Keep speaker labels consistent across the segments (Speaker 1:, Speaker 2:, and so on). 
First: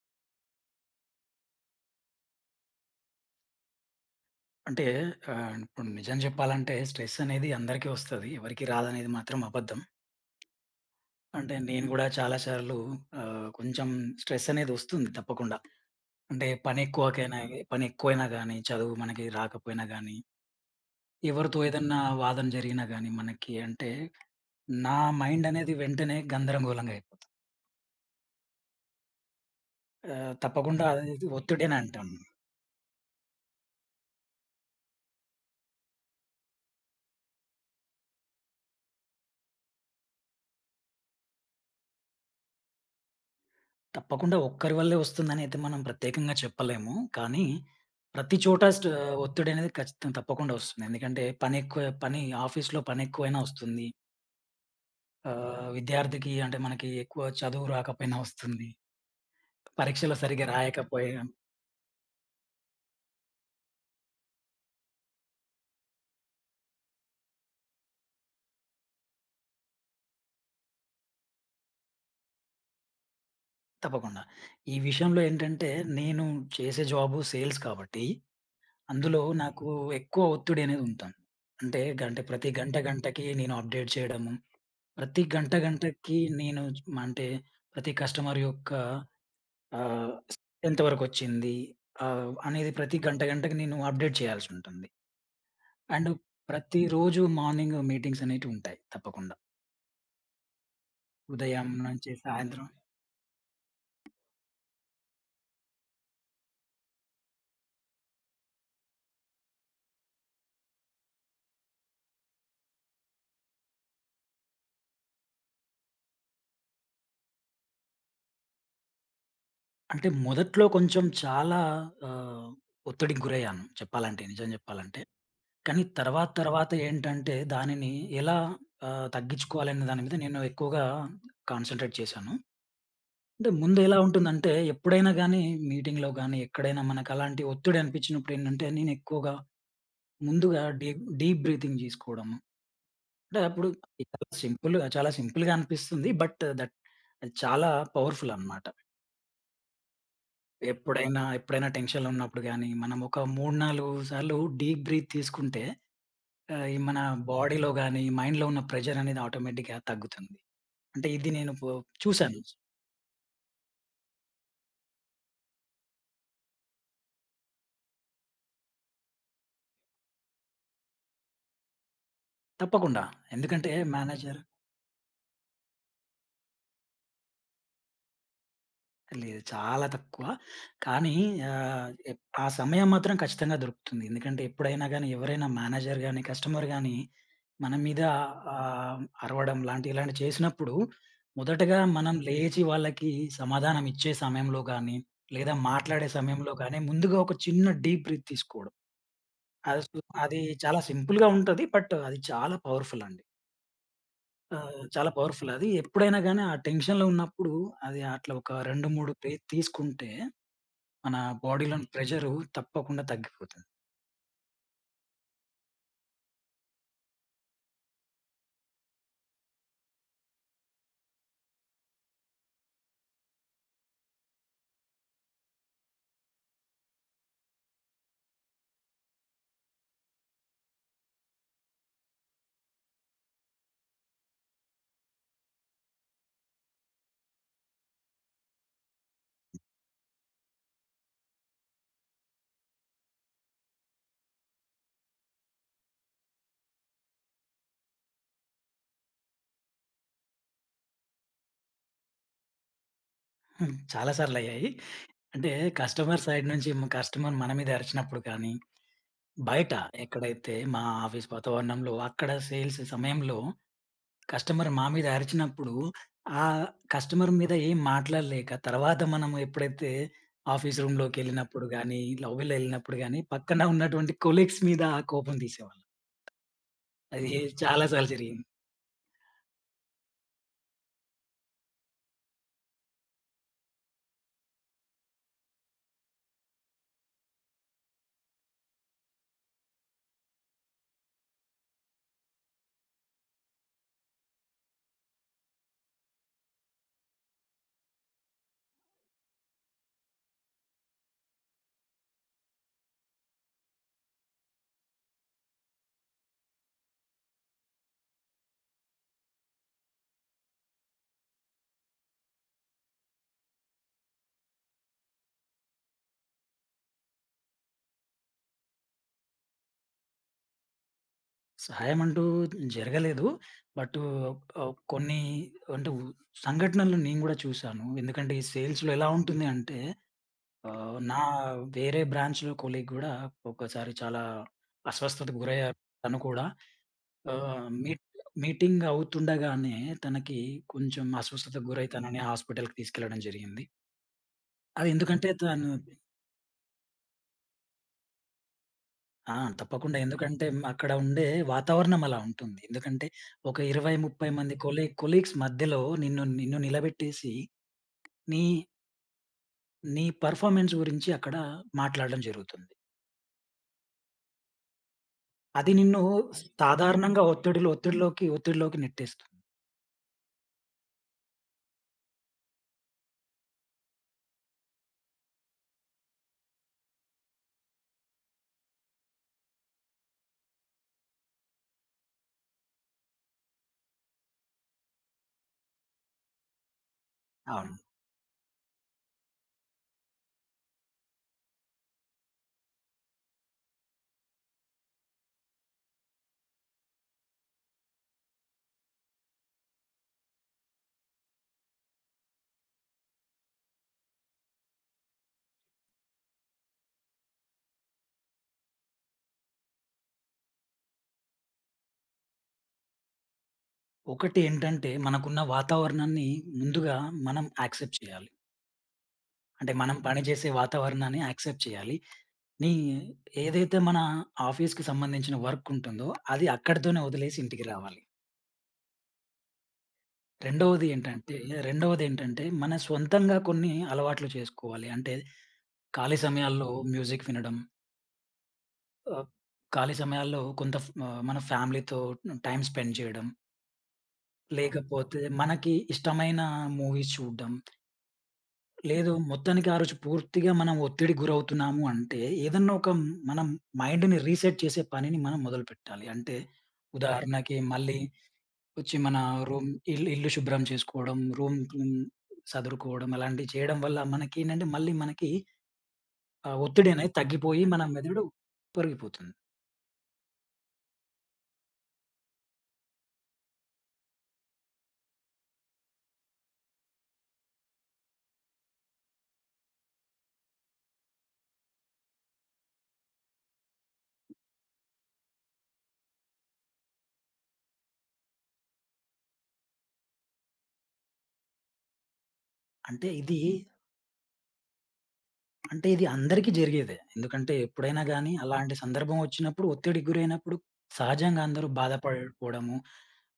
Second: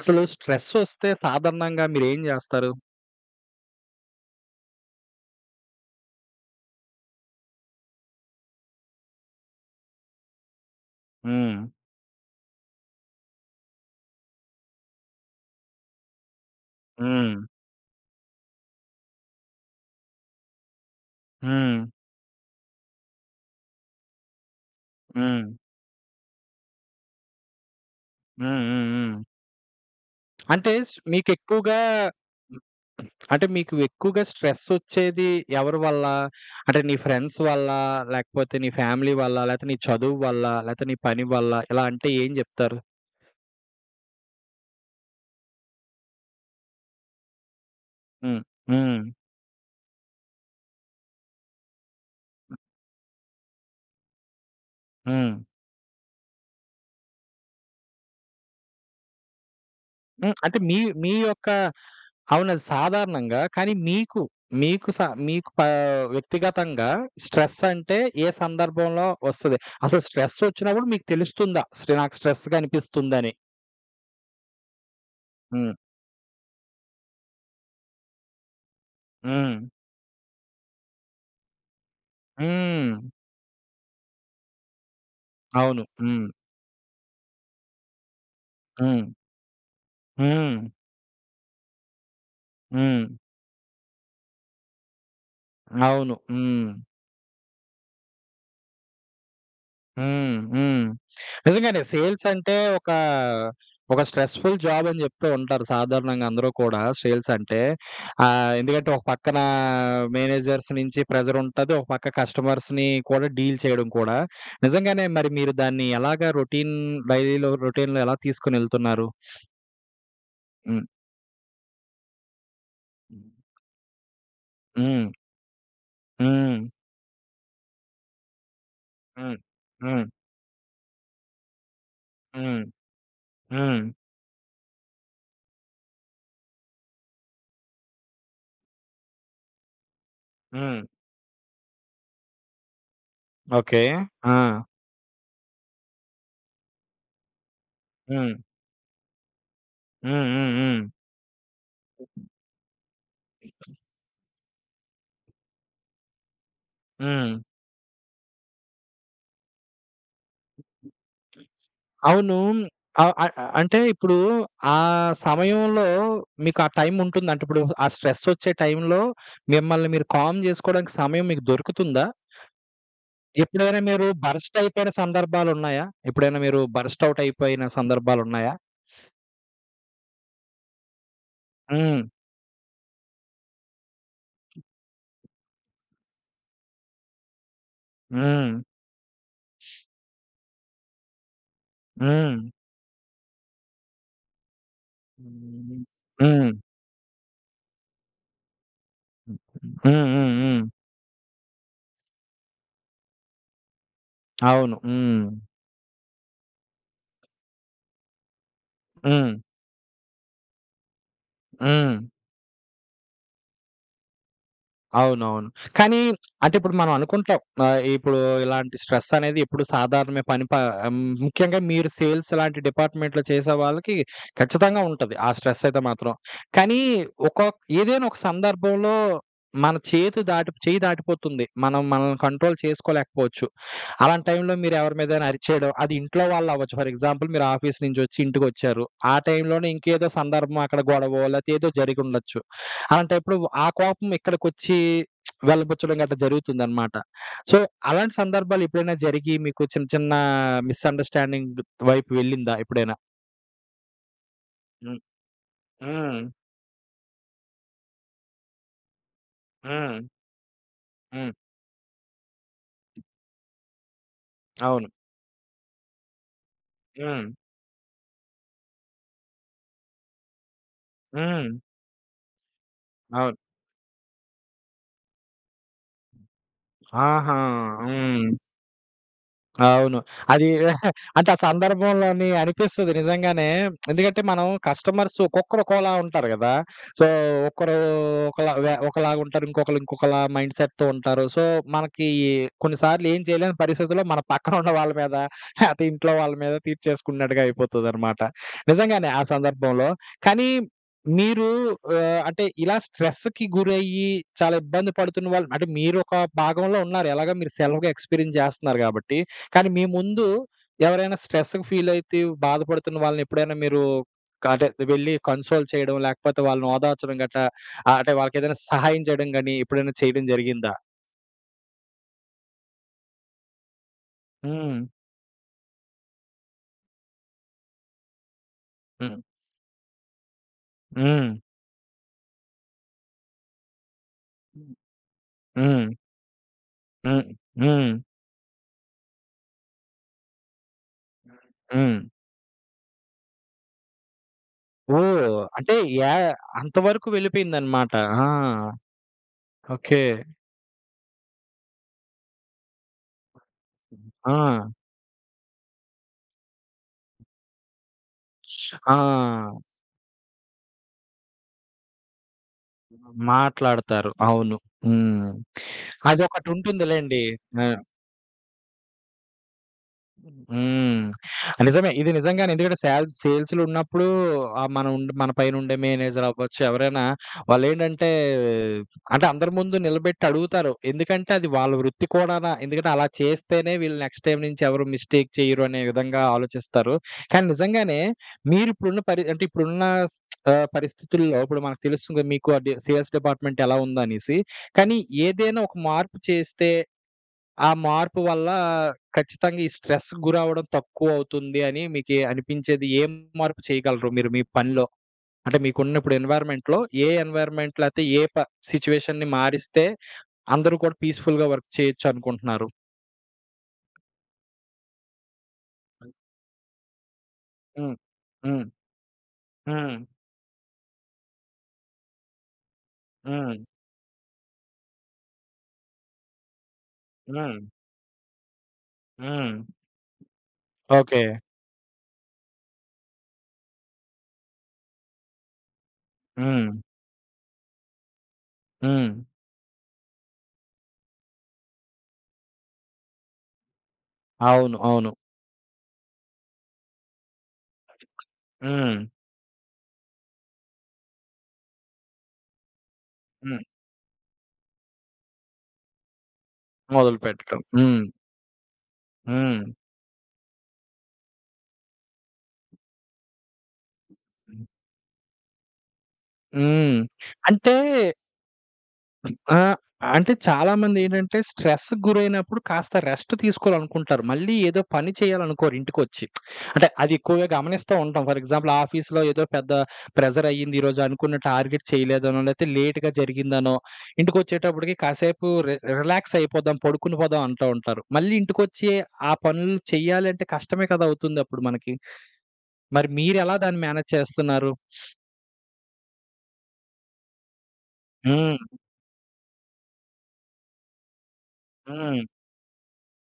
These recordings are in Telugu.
Speaker 1: అసలు స్ట్రెస్సొస్తే సాధారణంగా మీరేం జేస్తారు?
Speaker 2: అంటే ఇప్పుడు నిజం చెప్పాలంటే స్ట్రెస్ అనేది అందరికీ వస్తది. ఎవరికీ రాదనేది మాత్రం అబద్ధం. అంటే
Speaker 1: హ్మ్.
Speaker 2: నేను గూడా చాలా సార్లు కొంచెం స్ట్రెస్ అనేది వస్తుంది తప్పకుండా. అంటే
Speaker 1: హ్మ్.
Speaker 2: పని ఎక్కువైనా గానీ, చదువు మనకి రాకపోయినా గానీ, ఎవరితో
Speaker 1: హ్మ్.
Speaker 2: ఏదన్నా వాదన జరిగినా గానీ మనకి అంటే నా
Speaker 1: హ్మ్.
Speaker 2: మైండ్ అనేది వెంటనే గందరగోళంగా అయిపోతుంది.
Speaker 1: హ్మ్. హ్మ్. హ్మ్. అంటే
Speaker 2: తప్పకుండా
Speaker 1: స్
Speaker 2: అది ఒత్తిడని
Speaker 1: మీకెక్కువగా
Speaker 2: అంటాం.
Speaker 1: అంటే మీకు ఎక్కువగా స్ట్రెస్సొచ్చేది ఎవరి వల్ల? అంటే నీ ఫ్రెండ్స్ వల్లా? లేకపోతే నీ ఫ్యామిలీ వల్లా? లేతే నీ చదువు వల్లా? లేతే నీ పని వల్లా? ఇలా అంటే ఏం జెప్తారు?
Speaker 2: తప్పకుండా ఒక్కరి వల్లే వస్తుందనైతే మనం ప్రత్యేకంగా చెప్పలేము. కానీ ప్రతి
Speaker 1: హ్మ్.
Speaker 2: చోట స్ట
Speaker 1: హ్మ్.
Speaker 2: ఒత్తిడనేది ఖచ్చితంగా తప్పకుండా వస్తుంది. ఎందుకంటే పని ఎక్కువ పని ఆఫీస్‌లో పనెక్కువైనా వస్తుంది.
Speaker 1: హ్మ్.
Speaker 2: విద్యార్థికి అంటే మనకి ఎక్కువ చదువు రాకపోయినా వస్తుంది. పరీక్షలు
Speaker 1: హ్మ్.
Speaker 2: సరిగ్గా
Speaker 1: అంటే మీ మీ
Speaker 2: రాయకపోయినా
Speaker 1: యొక్క అవును. అది సాధారణంగా. కానీ మీకు, మీకు స మీకు పా వ్యక్తిగతంగా స్ట్రెస్ అంటే ఏ సందర్భంలో వస్తది? అసలు స్ట్రెస్ వచ్చినప్పుడు మీకు తెలుస్తుందా? నాకు స్ట్రెస్‌గా అనిపిస్తుందని?
Speaker 2: తప్పకుండా. ఈ విషయంలో ఏంటంటే
Speaker 1: హ్మ్.
Speaker 2: నేను చేసే జాబు సేల్స్ కాబట్టి అందులో
Speaker 1: హ్మ్.
Speaker 2: నాకు ఎక్కువ ఒత్తిడనేది ఉంటుంది. అంటే
Speaker 1: హ్మ్.
Speaker 2: గంటకి నేను అప్డేట్ చేయడము. ప్రతి గంట,
Speaker 1: అవును.
Speaker 2: గంటకి
Speaker 1: హ్మ్.
Speaker 2: నేను మ అంటే ప్రతి కస్టమర్ యొక్క
Speaker 1: హ్మ్.
Speaker 2: ఆహ్,
Speaker 1: హ్మ్.
Speaker 2: ఎంతవరకొచ్చింది అనేది ప్రతి
Speaker 1: హ్మ్.
Speaker 2: గంట, గంటకి నేను అప్డేట్ చేయాల్సుంటుంది. అండ్
Speaker 1: అవును. హ్మ్.
Speaker 2: ప్రతిరోజు మార్నింగ్ మీటింగ్స్ అనేటివుంటాయి తప్పకుండా.
Speaker 1: హ్మ్. హ్మ్.
Speaker 2: ఉదయం
Speaker 1: నిజంగానే
Speaker 2: నుంచి
Speaker 1: సేల్స్ అంటే
Speaker 2: సాయంత్రం
Speaker 1: ఒక స్ట్రెస్‌ఫుల్ జాబ్ అని చెప్తూ ఉంటారు సాధారణంగా అందరూ కూడా సేల్స్ అంటే. ఎందుకంటే ఒక పక్కన మేనేజర్స్ నుంచి ప్రెషర్ ఉంటది. ఒక పక్క కస్టమర్స్‌ని కూడా డీల్ చేయడం కూడా. నిజంగానే మరి మీరు దాన్ని ఎలాగా రొటీన్ డైలీలో రొటీన్‌లో ఎలా తీసుకొనెళ్తున్నారు?
Speaker 2: అంటే మొదట్లో
Speaker 1: హ్మ్.
Speaker 2: కొంచెం చాలా ఆహ్, ఒత్తిడికి గురయ్యాను చెప్పాలంటే, నిజం జెప్పాలంటే.
Speaker 1: హ్మ్.
Speaker 2: కానీ తర్వాత,
Speaker 1: హ్మ్.
Speaker 2: తర్వాత ఏంటంటే దానిని ఎలా
Speaker 1: హ్మ్.
Speaker 2: తగ్గించుకోవాలనే దాని
Speaker 1: హ్మ్.
Speaker 2: మీద నేను ఎక్కువగా కాన్సంట్రేట్ చేశాను.
Speaker 1: హ్మ్.
Speaker 2: అంటే
Speaker 1: హ్మ్.
Speaker 2: ముందెలా ఉంటుందంటే, ఎప్పుడైనా గానీ మీటింగ్‌లో గానీ, ఎక్కడైనా మనకలాంటి ఒత్తిడి అనిపించినప్పుడు ఏంటంటే, నేనెక్కువగా ముందుగా
Speaker 1: హ్మ్.
Speaker 2: డీప్ డీప్ బ్రీతింగ్ జేసుకోవడము. అంటే అప్పుడు
Speaker 1: ఓకే.
Speaker 2: చాలా
Speaker 1: ఆ!
Speaker 2: సింపుల్‌గా చాలా సింపుల్‌గా అనిపిస్తుంది. బట్ దట్ అది చాలా పవర్‌ఫుల్
Speaker 1: హ్మ్.
Speaker 2: అనమాట.
Speaker 1: హ్మ్. హ్మ్. హ్మ్.
Speaker 2: ఎప్పుడైనా ఎప్పుడైనా టెన్షన్‌లో ఉన్నప్పుడు గానీ, మనం ఒక 3, 4 సార్లు డీప్ బ్రీత్ తీసుకుంటే ఈ మన
Speaker 1: హ్మ్.
Speaker 2: బాడీలో గానీ, మైండ్‌లో ఉన్న ప్రెషర్ అనేది ఆటోమేటిక్‌గా తగ్గుతుంది. అంటే ఇది నేను పో
Speaker 1: అవును.
Speaker 2: చూసాను.
Speaker 1: ఆహ్, అ అ అంటే ఇప్పుడు ఆ సమయంలో మీకు ఆ టైం ఉంటుందంటే ఇప్పుడు ఆ స్ట్రెస్ వచ్చే టైంలో మిమ్మల్ని మీరు కామ్ జేసుకోవడానికి సమయం మీకు దొరుకుతుందా?
Speaker 2: తప్పకుండా. ఎందుకంటే మేనేజర్
Speaker 1: ఎప్పుడైనా మీరు బర్స్ట్ ఔట్ అయిపోయిన సందర్భాలున్నాయా?
Speaker 2: లేదు. చాలా తక్కువ. కానీ ఆహ్,
Speaker 1: హ్మ్.
Speaker 2: ఎప్ ఆ సమయం మాత్రం ఖచ్చితంగా దొరుకుతుంది. ఎందుకంటే ఎప్పుడైనా గాని, ఎవరైనా మేనేజర్ గాని, కస్టమర్ గాని మన మీద
Speaker 1: హ్మ్.
Speaker 2: ఆహ్, అరవడం లాంటి ఇలాంటివి చేసినప్పుడు, మొదటగా మనం
Speaker 1: హ్మ్.
Speaker 2: లేచి వాళ్ళకి సమాధానం ఇచ్చే సమయంలో గాని, లేదా
Speaker 1: హ్మ్.
Speaker 2: మాట్లాడే
Speaker 1: హ్మ్.
Speaker 2: సమయంలో గాని, ముందుగా ఒక చిన్న డీప్ బ్రీత్ తీసుకోవడం. అసలు
Speaker 1: హ్మ్.
Speaker 2: అది
Speaker 1: హ్మ్.
Speaker 2: చాలా సింపుల్‌గా ఉంటది. బట్ అది చాలా పవర్‌ఫుల్ అండి.
Speaker 1: అవును.
Speaker 2: చాలా
Speaker 1: హ్మ్.
Speaker 2: పవర్‌ఫుల్ అది. ఎప్పుడైనా గాని ఆ టెన్షన్‌లో ఉన్నప్పుడు అది అట్లా ఒక 2, 3
Speaker 1: హ్మ్.
Speaker 2: బ్రీత్ తీసుకుంటే మన బాడీలోని
Speaker 1: హ్మ్.
Speaker 2: ప్రెషరు తప్పకుండా తగ్గిపోతుంది.
Speaker 1: అవునవును. కానీ అంటే ఇప్పుడు మనం అనుకుంటాం. ఇప్పుడు ఇలాంటి స్ట్రెస్ అనేది ఎప్పుడు సాధారణమే పని ప ముఖ్యంగా మీరు సేల్స్ లాంటి డిపార్ట్‌మెంట్‌లో చేసే వాళ్ళకి ఖచ్చితంగా ఉంటది. ఆ స్ట్రెస్ అయితే మాత్రం. కానీ ఒక ఏదైనా ఒక సందర్భంలో మన చేతి దాటి చెయ్యి దాటిపోతుంది. మనం మనల్ని కంట్రోల్ చేసుకోలేకపోవచ్చు. అలాంటి టైంలో మీరు ఎవరి మీదైనా అరిచేయడం, అది ఇంట్లో వాళ్ళు అవ్వచ్చు. ఫర్ ఎగ్జాంపుల్ మీరు ఆఫీస్ నుంచి వచ్చి ఇంటికొచ్చారు. ఆ టైంలోనే ఇంకేదో సందర్భం అక్కడ గొడవో లేతే ఏదో జరిగుండొచ్చు. అలాంటప్పుడు ఆ కోపం ఇక్కడికొచ్చి వెళ్ళబుచ్చడం గట్టా జరుగుతుందనమాట. సో, అలాంటి సందర్భాలు ఎప్పుడైనా జరిగి మీకు చిన్న చిన్న మిస్‌అండర్‌స్టాండింగ్ వైపు వెళ్ళిందా ఎప్పుడైనా?
Speaker 2: హ్మ్. చాలా సార్లయ్యాయి.
Speaker 1: హ్మ్.
Speaker 2: అంటే కస్టమర్
Speaker 1: హ్మ్.
Speaker 2: సైడ్ నుంచి కస్టమర్ మన మీద అరిచినప్పుడు కానీ, బయట
Speaker 1: హ్మ్.
Speaker 2: ఎక్కడైతే మా ఆఫీస్
Speaker 1: హ్మ్.
Speaker 2: వాతావరణంలో అక్కడ సేల్స్ సమయంలో కస్టమర్ మా
Speaker 1: అవును.
Speaker 2: మీద అరిచినప్పుడు, ఆ
Speaker 1: హ్మ్.
Speaker 2: కస్టమర్ మీద ఏం మాట్లాడలేక తర్వాత మనం ఎప్పుడైతే ఆఫీస్
Speaker 1: హ్మ్.
Speaker 2: రూమ్‌లోకెళ్ళినప్పుడు గానీ, లౌబీలో ఎళ్ళినప్పుడు గానీ
Speaker 1: అవును.
Speaker 2: పక్కన ఉన్నటువంటి కొలీగ్స్ మీద ఆ కోపం తీసేవాళ్ళం. అది
Speaker 1: ఆహా!
Speaker 2: చాలా సార్లు
Speaker 1: హ్మ్.
Speaker 2: జరిగింది.
Speaker 1: అవును. అది అంటే ఆ సందర్భంలోని అనిపిస్తది నిజంగానే. ఎందుకంటే మనం కస్టమర్స్ ఒక్కొక్కరు ఒక్కోలా ఉంటారు గదా! సో, ఒకరు ఒకలాగుంటారు. ఇంకొకళ్ళు ఇంకొకలా మైండ్ సెట్‌తో ఉంటారు. సో, మనకి కొన్నిసార్లు ఏం చేయలేని పరిస్థితుల్లో మన పక్కన ఉన్న వాళ్ళ మీద లేతే ఇంట్లో వాళ్ళ మీద తీర్చేసుకున్నట్టుగా అయిపోతదనమాట. నిజంగానే ఆ సందర్భంలో. కానీ మీరు అంటే ఇలా స్ట్రెస్‌కి గురయ్యి చాలా ఇబ్బంది పడుతున్న వాళ్ళు అంటే మీరొక భాగంలో ఉన్నారు. ఎలాగో మీరు సెల్ఫ్‌గా ఎక్స్‌పీరియన్స్ జేస్తున్నారు గాబట్టి. కానీ మీ ముందు ఎవరైనా స్ట్రెస్‌కి ఫీలయితే బాధపడుతున్న వాళ్ళని ఎప్పుడైనా మీరు అంటే వెళ్లి కన్సోల్ చేయడం, లేకపోతే వాళ్ళని ఓదార్చడం గట్టా అంటే వాళ్ళకేదైనా సహాయం చేయడం గాని ఎప్పుడైనా చేయడం జరిగిందా?
Speaker 2: సహాయమంటూ జరగలేదు. బట్
Speaker 1: హ్మ్.
Speaker 2: కొన్ని అంటే ఉ సంఘటనలు నేను గూడా చూశాను. ఎందుకంటే ఈ సేల్స్‌లో ఎలా
Speaker 1: హ్మ్.
Speaker 2: ఉంటుంది అంటే నా
Speaker 1: హ్మ్.
Speaker 2: వేరే బ్రాంచ్‌లో కొలీగ్ గూడా ఒకసారి చాలా
Speaker 1: హ్మ్.
Speaker 2: అస్వస్థతకు గురయ్యారు.
Speaker 1: హ్మ్.
Speaker 2: తను కూడా
Speaker 1: హ్మ్.
Speaker 2: ఆహ్,
Speaker 1: హ్మ్.
Speaker 2: మీట్ మీటింగ్ అవుతుండగానే తనకి కొంచెం అస్వస్థతకు గురై
Speaker 1: హ్మ్.
Speaker 2: తనని హాస్పిటల్‌కి తీసుకెళ్లడం జరిగింది. అది ఎందుకంటే
Speaker 1: ఓహ్!
Speaker 2: తను
Speaker 1: అంటే యా అంతవరకు వెళ్ళిపోయిందనమాట. ఆ!
Speaker 2: ఆ! తప్పకుండా.
Speaker 1: ఓకే.
Speaker 2: ఎందుకంటే హ్మ్, అక్కడ ఉండే వాతావరణం అలా ఉంటుంది. ఎందుకంటే ఒక 20, 30 మంది
Speaker 1: ఆ!
Speaker 2: కొలీగ్స్ మధ్యలో నిన్ను నిన్ను నిలబెట్టేసి నీ
Speaker 1: ఆ!
Speaker 2: నీ పెర్ఫార్మన్స్ గురించి అక్కడ మాట్లాడడం జరుగుతుంది.
Speaker 1: మాట్లాడతారు. అవును. హ్మ్.
Speaker 2: అది నిన్ను సాధారణంగా
Speaker 1: అదొకటుంటుందిలెండి. ఆ!
Speaker 2: ఒత్తిడిలోకి నెట్టేస్తుంది.
Speaker 1: హ్మ్. నిజమే. ఇది నిజంగానే. ఎందుకంటే సేల్స్‌లో ఉన్నప్పుడు ఆహ్, మన ఉండే మన పైన ఉండే మేనేజర్ అవ్వచ్చు, ఎవరైనా వాళ్ళేంటంటే అంటే అందరి ముందు నిలబెట్టి అడుగుతారు. ఎందుకంటే అది వాళ్ళ వృత్తి కూడానా. ఎందుకంటే అలా చేస్తేనే వీళ్ళు నెక్స్ట్ టైమ్ నుంచి ఎవరు మిస్టేక్ చేయరు అనే విధంగా ఆలోచిస్తారు. కానీ
Speaker 2: అవును.
Speaker 1: నిజంగానే మీరిప్పుడున్న అంటే ఇప్పుడున్న పరిస్థితుల్లో ఇప్పుడు మనకు తెలుస్తుంది మీకు ఆ సేల్స్ డిపార్ట్‌మెంట్ ఎలా ఉందనేసి. కానీ ఏదైనా ఒక మార్పు చేస్తే ఆ మార్పు వల్ల ఖచ్చితంగా ఈ స్ట్రెస్‌కి గురవ్వడం తక్కువవుతుంది అని మీకి అనిపించేది ఏం మార్పు చేయగలరు మీరు మీ పనిలో? అంటే మీకున్న ఇప్పుడు ఎన్వైర్న్‌మెంట్‌లో ఏ ఎన్వైర్న్‌మెంట్ లేతే ఏ ప సిట్యుయేషన్‌ని మారిస్తే అందరూ కూడా పీస్‌ఫుల్‌గా వర్క్ చేయొచ్చు అనుకుంటున్నారు?
Speaker 2: ఒకటి ఏంటంటే మనకున్న వాతావరణాన్ని ముందుగా మనం
Speaker 1: హ్మ్.
Speaker 2: యాక్సెప్ట్ చేయాలి.
Speaker 1: హ్మ్.
Speaker 2: అంటే మనం
Speaker 1: హ్మ్.
Speaker 2: పనిచేసే వాతావరణాన్ని యాక్సెప్ట్ చేయాలి. నీ
Speaker 1: హ్మ్.
Speaker 2: ఏదైతే మన ఆఫీస్‌కి సంబంధించిన వర్క్ ఉంటుందో అది అక్కడితోనే వదిలేసి
Speaker 1: హ్మ్.
Speaker 2: ఇంటికి రావాలి.
Speaker 1: హ్మ్.
Speaker 2: రెండవది
Speaker 1: ఓకే.
Speaker 2: ఏంటంటే రెండవదేంటంటే, మన సొంతంగా కొన్ని అలవాట్లు చేసుకోవాలి. అంటే, ఖాళీ సమయాల్లో
Speaker 1: హ్మ్.
Speaker 2: మ్యూజిక్ వినడం,
Speaker 1: హ్మ్.
Speaker 2: ఆహ్, ఖాళీ సమయాల్లో కొంత మన ఫ్యామిలీతో టైమ్ స్పెండ్ చేయడం,
Speaker 1: అవును. అవును.
Speaker 2: లేకపోతే మనకి ఇష్టమైన మూవీస్ చూడడం,
Speaker 1: హ్మ్.
Speaker 2: లేదు మొత్తానికి ఆ రోజు పూర్తిగా మనం ఒత్తిడికి గురవుతున్నాము అంటే, ఏదన్నా ఒక మనం
Speaker 1: హ్మ్.
Speaker 2: మైండ్‌ని రీసెట్ చేసే పనిని మనం మొదలుపెట్టాలి. అంటే, ఉదాహరణకి
Speaker 1: మొదలుపెట్టడం.
Speaker 2: మళ్ళీ
Speaker 1: హ్మ్.
Speaker 2: వచ్చి మన
Speaker 1: హ్మ్.
Speaker 2: రూమ్ ఇల్లు ఇల్లు శుభ్రం చేసుకోవడం, రూమ్ క్లీన్ సదురుకోవడం అలాంటివి చేయడం వల్ల మనకేంటంటే మళ్ళీ మనకి ఆ ఒత్తిడి
Speaker 1: హ్మ్.
Speaker 2: అనేది తగ్గిపోయి
Speaker 1: అంటే
Speaker 2: మన మెదడు పొరిగిపోతుంది.
Speaker 1: ఆ! అంటే చాలామందేంటంటే స్ట్రెస్‌కి గురైనప్పుడు కాస్త రెస్ట్ తీసుకోవాలనుకుంటారు. మళ్ళీ ఏదో పని చేయాలనుకోరు ఇంటికొచ్చి. అంటే అది ఎక్కువగా గమనిస్తా ఉంటాం. ఫర్ ఎగ్జాంపుల్ ఆఫీస్‌లో ఏదో పెద్ద ప్రెషర్ అయ్యింది ఈరోజు అనుకున్న టార్గెట్ చేయలేదనో, లేతే లేట్‌గా జరిగిందనో, ఇంటికొచ్చేటప్పటికి కాసేపు రిలాక్స్ అయిపోదాం, పడుకుని పోదాం అంటా ఉంటారు. మళ్ళీ ఇంటికొచ్చి ఆ పనులు చెయ్యాలంటే కష్టమే కదా! అవుతుందప్పుడు మనకి.
Speaker 2: అంటే
Speaker 1: మరి
Speaker 2: ఇది
Speaker 1: మీరెలా దాన్ని మేనేజ్ చేస్తున్నారు?
Speaker 2: అంటే ఇది అందరికీ జరిగేదే. ఎందుకంటే ఎప్పుడైనా గానీ అలాంటి
Speaker 1: హ్మ్.
Speaker 2: సందర్భం వచ్చినప్పుడు ఒత్తిడికి గురైనప్పుడు సహజంగా అందరూ
Speaker 1: హ్మ్.
Speaker 2: బాధపడిపోవడము,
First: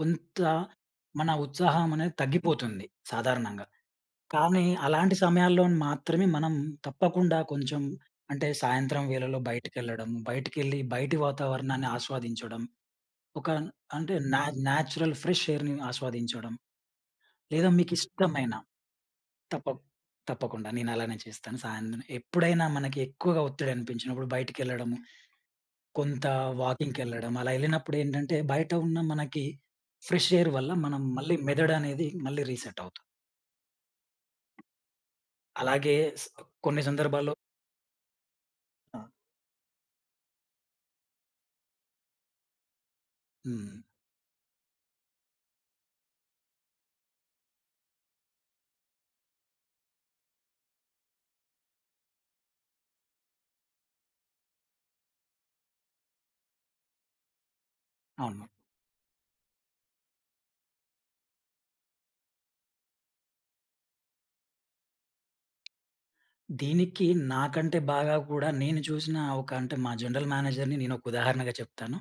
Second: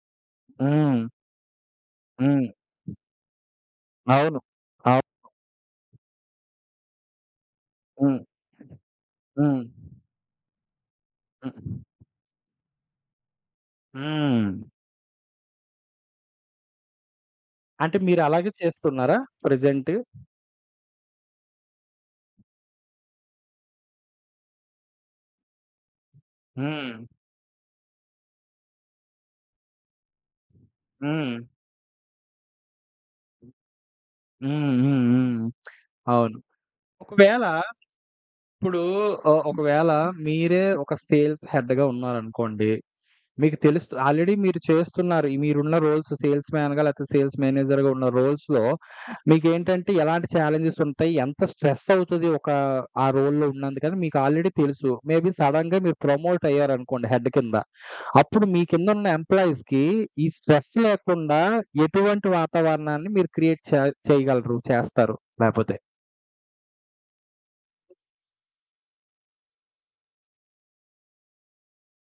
Speaker 2: కొంత
Speaker 1: హ్మ్.
Speaker 2: మన ఉత్సాహం అనేది
Speaker 1: హ్మ్.
Speaker 2: తగ్గిపోతుంది సాధారణంగా.
Speaker 1: అవును.
Speaker 2: కానీ
Speaker 1: అవు
Speaker 2: అలాంటి సమయాల్లో మాత్రమే మనం తప్పకుండా కొంచెం
Speaker 1: హ్మ్.
Speaker 2: అంటే సాయంత్రం వేళలో
Speaker 1: హ్మ్.
Speaker 2: బయటికెళ్ళడం, బయటికెళ్ళి బయటి
Speaker 1: హ్మ్.
Speaker 2: వాతావరణాన్ని ఆస్వాదించడం, ఒక అంటే
Speaker 1: హ్మ్.
Speaker 2: న్యాచురల్ ఫ్రెష్ ఎయిర్‌ని ఆస్వాదించడం, లేదా
Speaker 1: అంటే మీరలాగే
Speaker 2: మీకిష్టమైన
Speaker 1: చేస్తున్నారా
Speaker 2: తప్ప
Speaker 1: ప్రెజెంట్?
Speaker 2: తప్పకుండా నేనలానే చేస్తాను. సాయంత్రం ఎప్పుడైనా మనకి ఎక్కువగా ఒత్తిడి అనిపించినప్పుడు బయటికెళ్ళడము, కొంత
Speaker 1: హ్మ్.
Speaker 2: వాకింగ్‌కెళ్ళడం అలా ఎళ్ళినప్పుడేంటంటే బయట ఉన్న మనకి ఫ్రెష్ ఎయిర్ వల్ల మనం
Speaker 1: హ్మ్.
Speaker 2: మళ్ళీ మెదడనేది మళ్ళీ రీసెట్ అవుతుంది.
Speaker 1: హ్మ్. హ్మ్. హ్మ్.
Speaker 2: అలాగే స్
Speaker 1: అవును.
Speaker 2: కొన్ని సందర్భాల్లో
Speaker 1: ఒకవేళ ఇప్పుడు
Speaker 2: ఆ!
Speaker 1: ఒకవేళ మీరే ఒక సేల్స్ హెడ్‌గా ఉన్నారనుకోండి. మీకు
Speaker 2: హ్మ్.
Speaker 1: తెలుస్తు ఆల్రెడీ మీరు చేస్తున్నారు. ఈ మీరున్న రోల్స్ సేల్స్ మ్యాన్‌గా లేకపోతే సేల్స్ మేనేజర్‌గా ఉన్న రోల్స్‌లో మీకేంటంటే ఎలాంటి ఛాలెంజెస్ ఉంటాయి? ఎంత స్ట్రెస్ అవుతది ఒక ఆ రోల్‌లో ఉన్నందుకని మీకు ఆల్రెడీ తెలుసు. మేబీ సడెన్‌గా మీరు ప్రమోట్ అయ్యారనుకోండి హెడ్ కింద.
Speaker 2: అవును.
Speaker 1: అప్పుడు మీ కిందున్న ఎంప్లాయీస్‌కి ఈ స్ట్రెస్ లేకుండా ఎటువంటి వాతావరణాన్ని మీరు క్రియేట్ చేయగలరు? చేస్తారు లేపోతే?
Speaker 2: దీనికి నాకంటే బాగా కూడా నేను చూసిన ఒక అంటే మా జనరల్ మేనేజర్‌ని నేనొక ఉదాహరణగా చెప్తాను.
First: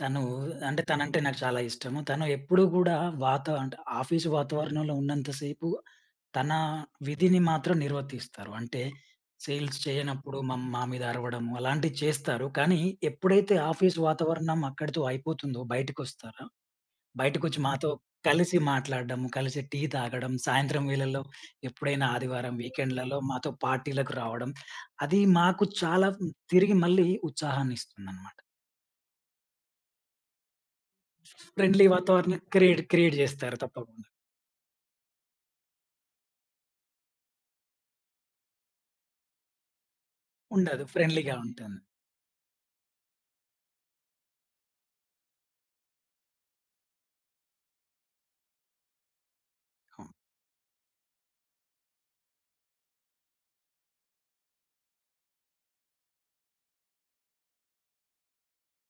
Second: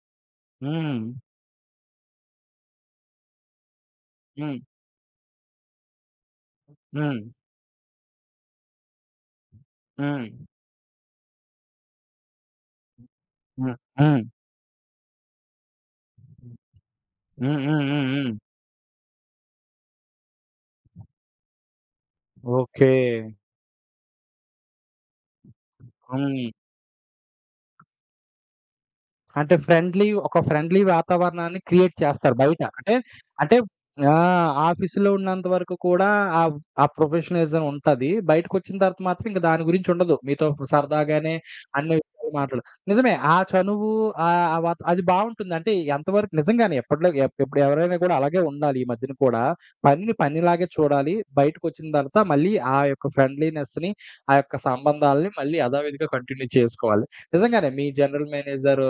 Speaker 2: తను అంటే
Speaker 1: హ్మ్.
Speaker 2: తనంటే నాకు చాలా ఇష్టము. తను ఎప్పుడూ గూడా వాత అంటే ఆఫీసు
Speaker 1: హ్మ్.
Speaker 2: వాతావరణంలో ఉన్నంత సేపు తన
Speaker 1: హ్మ్.
Speaker 2: విధిని మాత్రం నిర్వర్తిస్తారు. అంటే సేల్స్
Speaker 1: హ్మ్.
Speaker 2: చేయనప్పుడు మా మీద అరవడము అలాంటివి చేస్తారు. కానీ ఎప్పుడైతే
Speaker 1: హ్మ్.
Speaker 2: ఆఫీస్
Speaker 1: హ్మ్.
Speaker 2: వాతావరణం అక్కడితో అయిపోతుందో బయటికొస్తారో
Speaker 1: హ్మ్.
Speaker 2: బయటకొచ్చి
Speaker 1: హ్మ్.
Speaker 2: మాతో
Speaker 1: హ్మ్. హ్మ్.
Speaker 2: కలిసి మాట్లాడడం, కలిసి టీ తాగడం, సాయంత్రం వేళల్లో ఎప్పుడైనా ఆదివారం
Speaker 1: ఓకే.
Speaker 2: వీకెండ్‌లలో మాతో పార్టీలకు రావడం. అది మాకు చాలా
Speaker 1: హ్మ్.
Speaker 2: తిరిగి మళ్ళీ ఉత్సాహాన్ని ఇస్తుందన్నమాట.
Speaker 1: అంటే ఫ్రెండ్లీ వాతావరణాన్ని
Speaker 2: ఫ్రెండ్లీ
Speaker 1: క్రియేట్ చేస్తారు
Speaker 2: వాతావరణం
Speaker 1: బయట.
Speaker 2: క్రియేట్
Speaker 1: అంటే,
Speaker 2: క్రియేట్ జేస్తారు
Speaker 1: అంటే
Speaker 2: తప్పకుండా.
Speaker 1: ఆ! ఆఫీస్‌లో ఉన్నంత వరకు కూడా ఆ ఆ ప్రొఫెషనలిజం ఉంటది. బయటకొచ్చిన తర్వాత మాత్రం ఇంక దాని గురించి ఉండదు. మీతో
Speaker 2: ఉండదు ఫ్రెండ్లీగా
Speaker 1: సరదాగానే
Speaker 2: ఉంటుంది.
Speaker 1: అన్ని విషయాలు నిజమే. ఆ చనువు ఆహ్, ఆ వాత అది బావుంటుంది. అంటే ఎంతవరకు నిజంగానే ఇప్పుడు ఎవరైనా కూడా అలాగే ఉండాలి ఈ మధ్యన కూడా.
Speaker 2: అవును.
Speaker 1: పనిని పనిలాగే చూడాలి. బయటకొచ్చిన తర్వాత మళ్ళీ ఆ యొక్క ఫ్రెండ్లీనెస్‌ని, ఆ యొక్క సంబంధాలని మళ్ళీ యథావిధిగా కంటిన్యూ చేసుకోవాలి. నిజంగానే మీ జనరల్ మేనేజర్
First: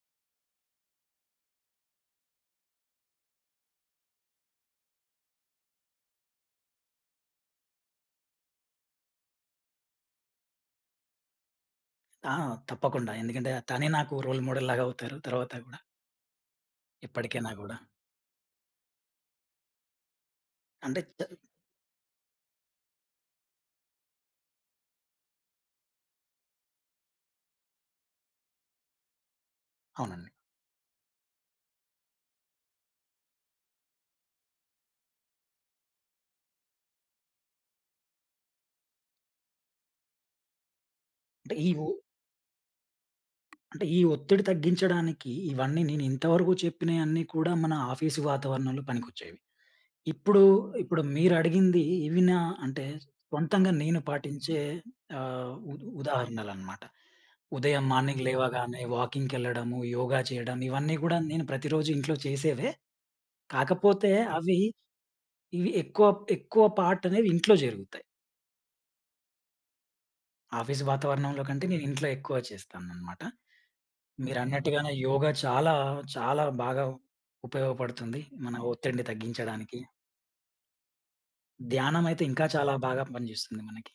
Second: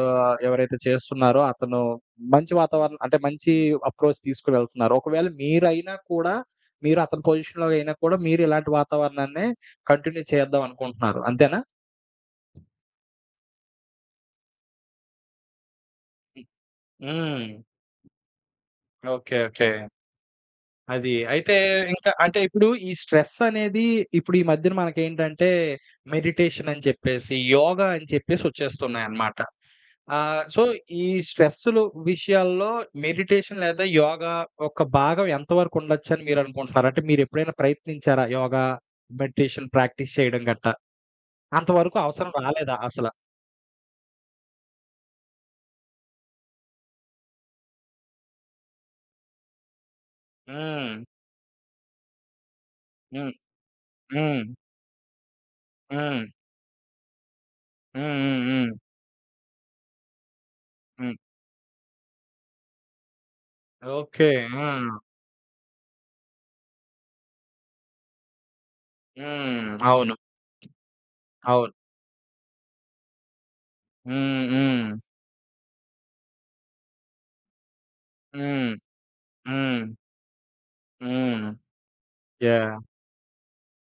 Speaker 1: ఎవరైతే చేస్తున్నారో అతను మంచి వాతావరణం అంటే మంచి అప్రోచ్ తీసుకొని వెళ్తున్నారు. ఒకవేళ మీరైనా కూడా మీరు అతని పొజిషన్‌లో అయినా కూడా మీరు ఇలాంటి వాతావరణాన్నే కంటిన్యూ చేద్దాం అనుకుంటున్నారు. అంతేనా?
Speaker 2: ఆ! తప్పకుండా. ఎందుకంటే తనే నాకు రోల్ మోడల్‌లాగా అవుతారు తర్వాత గూడా.
Speaker 1: హ్మ్.
Speaker 2: ఇప్పటికైనా గూడా.
Speaker 1: ఓకే. ఓకే.
Speaker 2: అంటే
Speaker 1: అది.
Speaker 2: చ
Speaker 1: అయితే ఇంకా అంటే ఇప్పుడు ఈ స్ట్రెస్ అనేది ఇప్పుడు ఈ మధ్యన మనకేంటంటే మెడిటేషన్ అని చెప్పేసి, యోగా అని చెప్పేసి వచ్చేస్తున్నాయన్నమాట.
Speaker 2: అవునండి.
Speaker 1: సో ఈ స్ట్రెస్‌లు విషయాల్లో మెడిటేషన్ లేదా యోగా ఒక భాగం ఎంతవరకు ఉండొచ్చని మీరనుకుంటున్నారు? అంటే మీరెప్పుడైనా ప్రయత్నించారా? యోగా, మెడిటేషన్ ప్రాక్టీస్ చేయడం గట్టా?
Speaker 2: అంటే ఈ ఒ
Speaker 1: అంతవరకు అవసరం రాలేదా అసల?
Speaker 2: అంటే ఈ ఒత్తిడి తగ్గించడానికి ఇవన్నీ నేను ఇంతవరకు చెప్పినయన్నీ కూడా మన ఆఫీసు వాతావరణంలో పనికొచ్చేవి. ఇప్పుడు,
Speaker 1: హ్మ్.
Speaker 2: ఇప్పుడు మీరడిగింది ఇవి నా అంటే
Speaker 1: హ్మ్.
Speaker 2: సొంతంగా నేను
Speaker 1: హ్మ్.
Speaker 2: పాటించే ఆహ్, ఉదా
Speaker 1: హ్మ్.
Speaker 2: ఉదాహరణలనమాట. ఉదయం
Speaker 1: హ్మ్.
Speaker 2: మార్నింగ్
Speaker 1: హ్మ్. హ్మ్.
Speaker 2: లేవగానే వాకింగ్‌కెళ్ళడము, యోగా చేయడం ఇవన్నీ
Speaker 1: హ్మ్.
Speaker 2: గూడా నేను ప్రతిరోజు ఇంట్లో చేసేవే. కాకపోతే
Speaker 1: ఓకే.
Speaker 2: అవి
Speaker 1: ఆ!
Speaker 2: ఇవి ఎక్కువ పార్ట్ అనేవి ఇంట్లో జరుగుతాయి.
Speaker 1: హ్మ్. అవును.
Speaker 2: ఆఫీస్ వాతావరణంలో కంటే
Speaker 1: అవును.
Speaker 2: నేను ఇంట్లో ఎక్కువ చేస్తాననమాట.
Speaker 1: హ్మ్. హ్మ్.
Speaker 2: మీరన్నట్టుగానే చాలా బాగా ఉపయోగపడుతుంది. మన
Speaker 1: హ్మ్.
Speaker 2: ఒత్తిడిని తగ్గించడానికి.
Speaker 1: హ్మ్. హ్మ్.
Speaker 2: ధ్యానమైతే ఇంకా చాలా
Speaker 1: యాహ్!
Speaker 2: బాగా పనిజేస్తుంది మనకి.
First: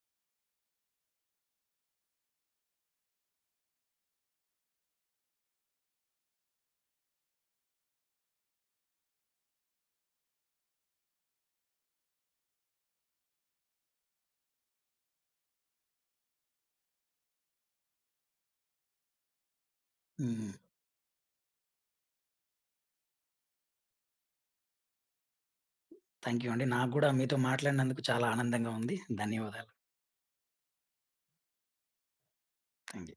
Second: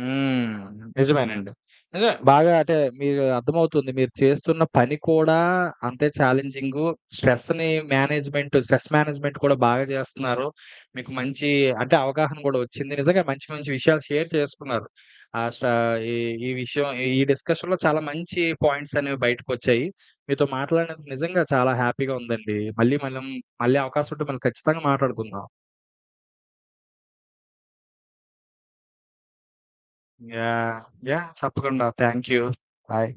Speaker 1: హ్మ్. నిజమేనండి. నిజమే. బాగా అంటే మీరు అర్థమవుతుంది. మీరు చేస్తున్న పని కూడా అంతే ఛాలెంజింగు. స్ట్రెస్‌ని స్ట్రెస్ మేనేజ్‌మెంట్ కూడా బాగా చేస్తున్నారు. మీకు మంచి అంటే అవగాహన కూడా వచ్చింది. నిజంగా మంచి మంచి విషయాలు షేర్ చేసుకున్నారు. ఆహ్, స్ట ఈ ఈ విషయం ఈ డిస్కషన్‌లో చాలా మంచి పాయింట్స్ అనేవి బయటకొచ్చాయి. మీతో
Speaker 2: హ్మ్.
Speaker 1: మాట్లాడినందుకు నిజంగా చాలా హ్యాపీగా ఉందండి. మళ్ళీ అవకాశం ఉంటే మనం ఖచ్చితంగా మాట్లాడుకుందాం.
Speaker 2: థాంక్ యూ అండి. నాకు గూడా మీతో మాట్లాడినందుకు చాలా ఆనందంగా ఉంది. ధన్యవాదాలు.
Speaker 1: యాహ్! యాహ్! తప్పకుండా. Thank you.
Speaker 2: Thank
Speaker 1: bye.
Speaker 2: You.